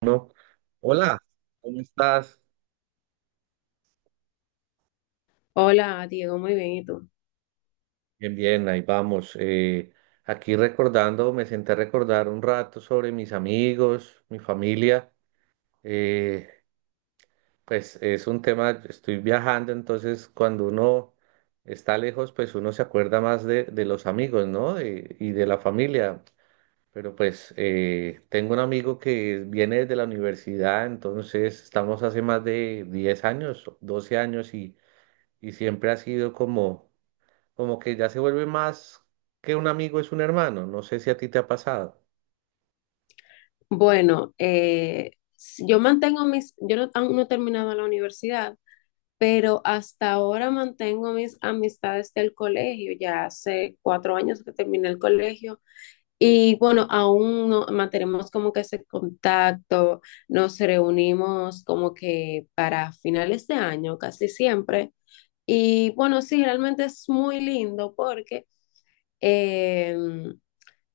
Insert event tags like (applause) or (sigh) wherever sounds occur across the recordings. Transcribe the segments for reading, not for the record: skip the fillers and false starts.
No. Hola, ¿cómo estás? Hola, Diego, muy bien, ¿y tú? Bien, bien, ahí vamos. Aquí recordando, me senté a recordar un rato sobre mis amigos, mi familia. Eh, pues es un tema, estoy viajando, entonces cuando uno está lejos, pues uno se acuerda más de los amigos, ¿no? Y de la familia. Pero pues tengo un amigo que viene desde la universidad, entonces estamos hace más de 10 años, 12 años y siempre ha sido como que ya se vuelve más que un amigo, es un hermano. No sé si a ti te ha pasado. Yo mantengo mis, yo no, Aún no he terminado la universidad, pero hasta ahora mantengo mis amistades del colegio. Ya hace 4 años que terminé el colegio y bueno, aún no, mantenemos como que ese contacto. Nos reunimos como que para finales de año casi siempre y bueno, sí, realmente es muy lindo porque... em,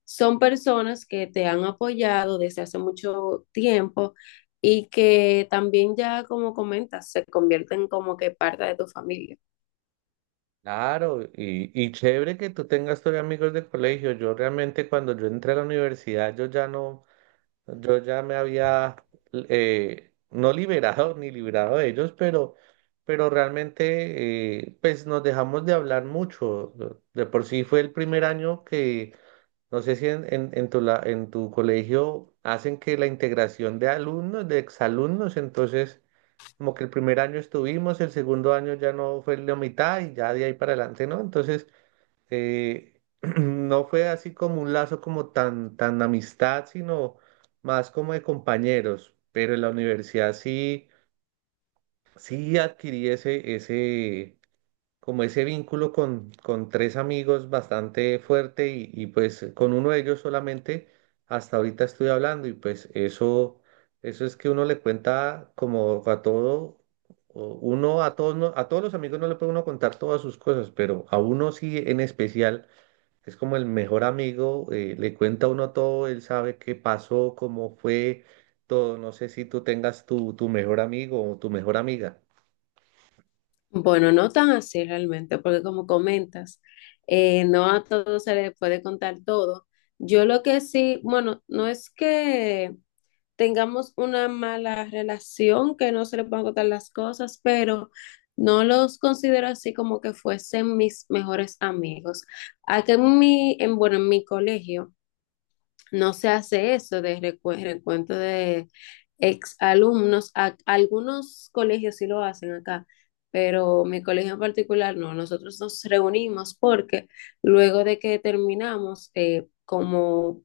son personas que te han apoyado desde hace mucho tiempo y que también ya, como comentas, se convierten como que parte de tu familia. Claro, y chévere que tú tengas todavía amigos de colegio. Yo realmente cuando yo entré a la universidad, yo ya no, yo ya me había no liberado ni librado de ellos, pero realmente pues nos dejamos de hablar mucho. De por sí fue el primer año que, no sé si en tu colegio hacen que la integración de alumnos, de exalumnos, entonces... Como que el primer año estuvimos, el segundo año ya no fue la mitad y ya de ahí para adelante, ¿no? Entonces, eh, (clears throat) no fue así como un lazo como tan, tan amistad, sino más como de compañeros. Pero en la universidad sí, sí adquirí ese, como ese vínculo con tres amigos bastante fuerte y pues con uno de ellos solamente hasta ahorita estoy hablando y pues eso es que uno le cuenta como a todo, o uno a todos, a todos los amigos no le puede uno contar todas sus cosas, pero a uno sí en especial, es como el mejor amigo, le cuenta a uno todo, él sabe qué pasó, cómo fue todo, no sé si tú tengas tu tu mejor amigo o tu mejor amiga. Bueno, no tan así realmente, porque como comentas, no a todos se les puede contar todo. Yo lo que sí, bueno, no es que tengamos una mala relación, que no se le puedan contar las cosas, pero no los considero así como que fuesen mis mejores amigos. Acá en bueno, en mi colegio no se hace eso de recuento de ex alumnos. Algunos colegios sí lo hacen acá, pero mi colegio en particular no. Nosotros nos reunimos porque luego de que terminamos, como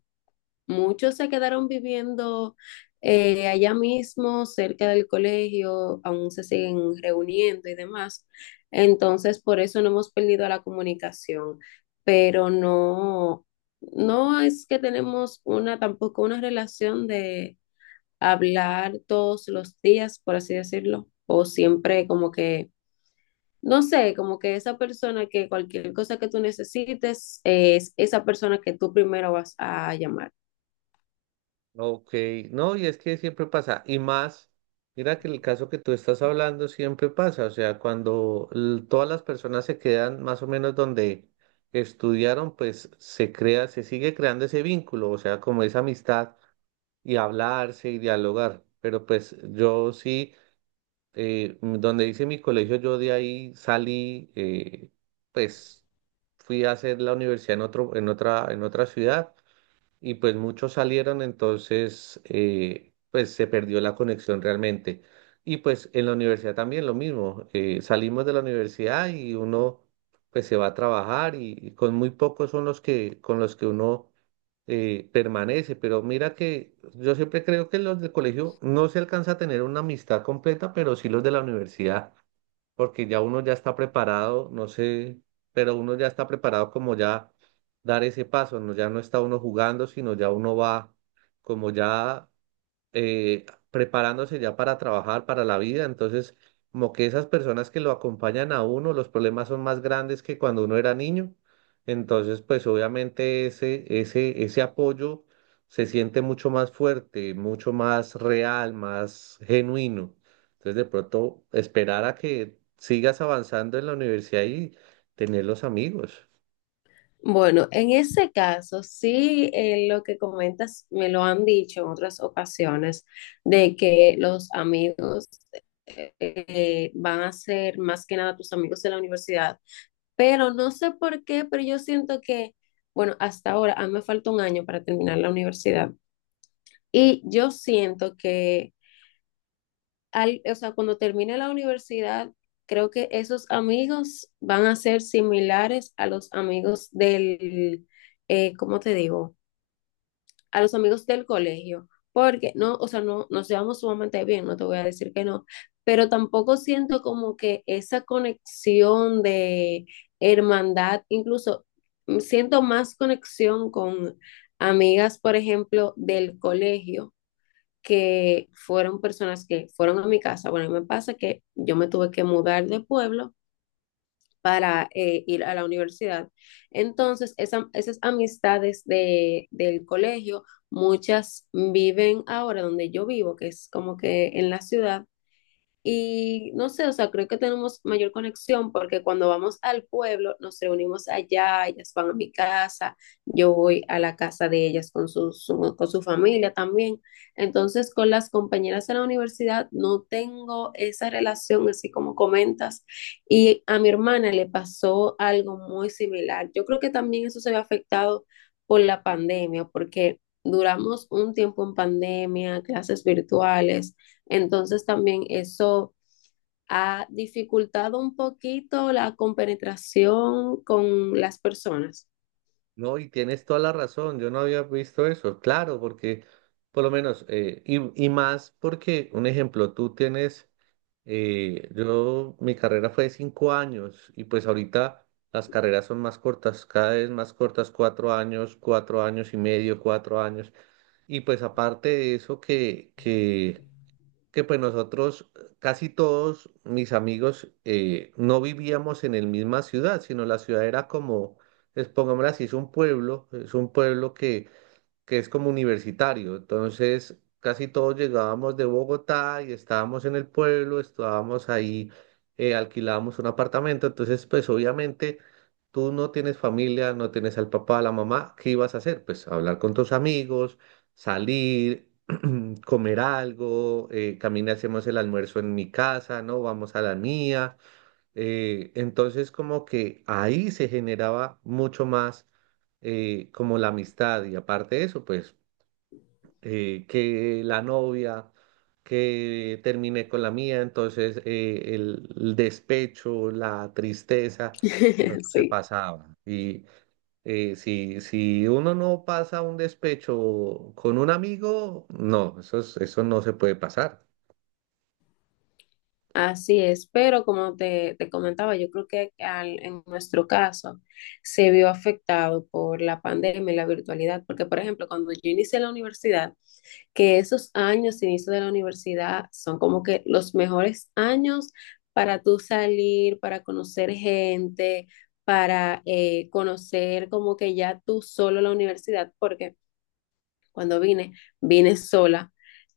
muchos se quedaron viviendo allá mismo, cerca del colegio, aún se siguen reuniendo y demás. Entonces, por eso no hemos perdido la comunicación, pero no, no es que tenemos una, tampoco una relación de hablar todos los días, por así decirlo, o siempre como que, no sé, como que esa persona que cualquier cosa que tú necesites es esa persona que tú primero vas a llamar. Ok, no, y es que siempre pasa, y más, mira que el caso que tú estás hablando siempre pasa, o sea, cuando todas las personas se quedan más o menos donde estudiaron, pues se crea, se sigue creando ese vínculo, o sea, como esa amistad y hablarse y dialogar, pero pues yo sí, donde hice mi colegio, yo de ahí salí, pues fui a hacer la universidad en otra ciudad y pues muchos salieron, entonces pues se perdió la conexión realmente. Y pues en la universidad también lo mismo, salimos de la universidad y uno pues se va a trabajar y con muy pocos son los que con los que uno permanece, pero mira que yo siempre creo que los del colegio no se alcanza a tener una amistad completa, pero sí los de la universidad porque ya uno ya está preparado, no sé, pero uno ya está preparado como ya dar ese paso, no, ya no está uno jugando, sino ya uno va como ya eh, preparándose ya para trabajar, para la vida. Entonces, como que esas personas que lo acompañan a uno, los problemas son más grandes que cuando uno era niño. Entonces, pues obviamente ese, ese apoyo se siente mucho más fuerte, mucho más real, más genuino. Entonces, de pronto, esperar a que sigas avanzando en la universidad y tener los amigos. Bueno, en ese caso, sí, lo que comentas me lo han dicho en otras ocasiones, de que los amigos van a ser más que nada tus amigos de la universidad, pero no sé por qué, pero yo siento que, bueno, hasta ahora, a mí me falta 1 año para terminar la universidad y yo siento que, o sea, cuando termine la universidad, creo que esos amigos van a ser similares a los amigos del. ¿Cómo te digo? A los amigos del colegio, porque no, o sea, no nos llevamos sumamente bien, no te voy a decir que no, pero tampoco siento como que esa conexión de hermandad. Incluso siento más conexión con amigas, por ejemplo, del colegio, que fueron personas que fueron a mi casa. Bueno, a mí me pasa que yo me tuve que mudar de pueblo para ir a la universidad. Entonces, esas amistades del colegio, muchas viven ahora donde yo vivo, que es como que en la ciudad, y no sé, o sea, creo que tenemos mayor conexión porque cuando vamos al pueblo nos reunimos allá, ellas van a mi casa, yo voy a la casa de ellas con con su familia también. Entonces, con las compañeras de la universidad no tengo esa relación así como comentas. Y a mi hermana le pasó algo muy similar. Yo creo que también eso se ve afectado por la pandemia, porque duramos un tiempo en pandemia, clases virtuales, entonces también eso ha dificultado un poquito la compenetración con las personas. No, y tienes toda la razón, yo no había visto eso, claro, porque por lo menos, y más porque, un ejemplo, tú tienes, yo, mi carrera fue de 5 años y pues ahorita las carreras son más cortas, cada vez más cortas, 4 años, 4 años y medio, 4 años, y pues aparte de eso que pues nosotros, casi todos mis amigos, no vivíamos en la misma ciudad, sino la ciudad era como, pues, pongámoslo así, es un pueblo, que, es como universitario. Entonces, casi todos llegábamos de Bogotá y estábamos en el pueblo, estábamos ahí, alquilábamos un apartamento. Entonces, pues obviamente... Tú no tienes familia, no tienes al papá, a la mamá, ¿qué ibas a hacer? Pues hablar con tus amigos, salir, comer algo, camina, hacemos el almuerzo en mi casa, ¿no? Vamos a la mía. Entonces como que ahí se generaba mucho más como la amistad y aparte de eso, pues que la novia, que terminé con la mía, entonces el despecho, la tristeza, bueno, (laughs) eso se Sí, pasaba. Y si uno no pasa un despecho con un amigo, no, eso no se puede pasar. así es. Pero como te comentaba, yo creo que en nuestro caso se vio afectado por la pandemia y la virtualidad, porque por ejemplo, cuando yo inicié la universidad, que esos años, inicio de la universidad, son como que los mejores años para tú salir, para conocer gente, para conocer como que ya tú solo la universidad, porque cuando vine, vine sola.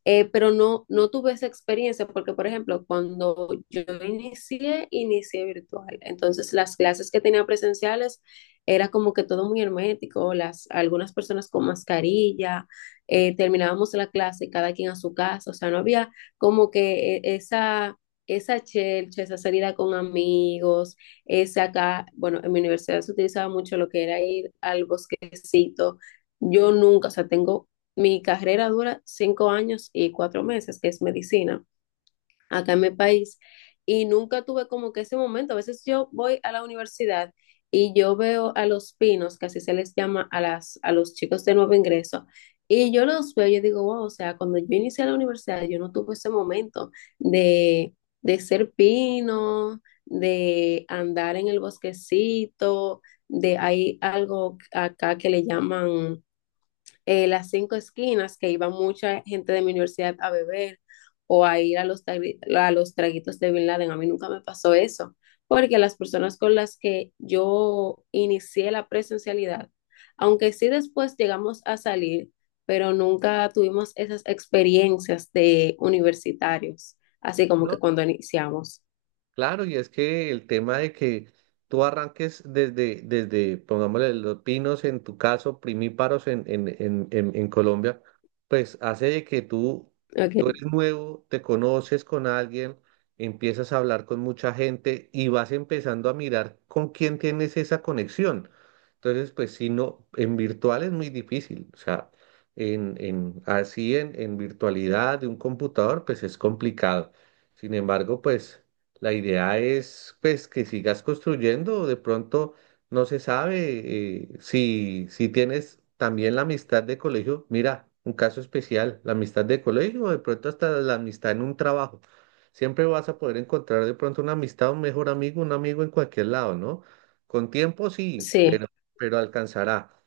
Pero no, no tuve esa experiencia porque, por ejemplo, cuando yo inicié virtual. Entonces, las clases que tenía presenciales era como que todo muy hermético, las, algunas personas con mascarilla, terminábamos la clase cada quien a su casa, o sea, no había como que esa chelcha, esa salida con amigos, esa acá, bueno, en mi universidad se utilizaba mucho lo que era ir al bosquecito. Yo nunca, o sea, tengo mi carrera dura 5 años y 4 meses, que es medicina, acá en mi país, y nunca tuve como que ese momento. A veces yo voy a la universidad y yo veo a los pinos, que así se les llama a a los chicos de nuevo ingreso, y yo los veo y yo digo, wow, o sea, cuando yo inicié la universidad, yo no tuve ese momento de, de ser pino, de andar en el bosquecito, de hay algo acá que le llaman las cinco esquinas, que iba mucha gente de mi universidad a beber o a ir a los, a los traguitos de Bin Laden. A mí nunca me pasó eso, porque las personas con las que yo inicié la presencialidad, aunque sí después llegamos a salir, pero nunca tuvimos esas experiencias de universitarios, así como No, que cuando iniciamos. claro, y es que el tema de que tú arranques desde, pongámosle, los pinos en tu caso, primíparos en Colombia, pues hace de que tú Ok. eres nuevo, te conoces con alguien, empiezas a hablar con mucha gente y vas empezando a mirar con quién tienes esa conexión. Entonces, pues si no, en virtual es muy difícil, o sea, así en virtualidad de un computador, pues es complicado. Sin embargo, pues... La idea es pues que sigas construyendo, de pronto no se sabe si tienes también la amistad de colegio, mira, un caso especial, la amistad de colegio o de pronto hasta la amistad en un trabajo. Siempre vas a poder encontrar de pronto una amistad, un mejor amigo, un amigo en cualquier lado, ¿no? Con tiempo sí, Sí. pero, alcanzará.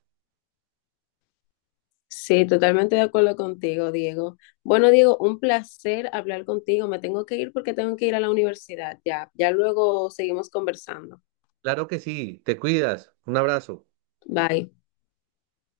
Sí, totalmente de acuerdo contigo, Diego. Bueno, Diego, un placer hablar contigo. Me tengo que ir porque tengo que ir a la universidad. Ya, ya luego seguimos conversando. Claro que sí, te cuidas, un abrazo. Bye.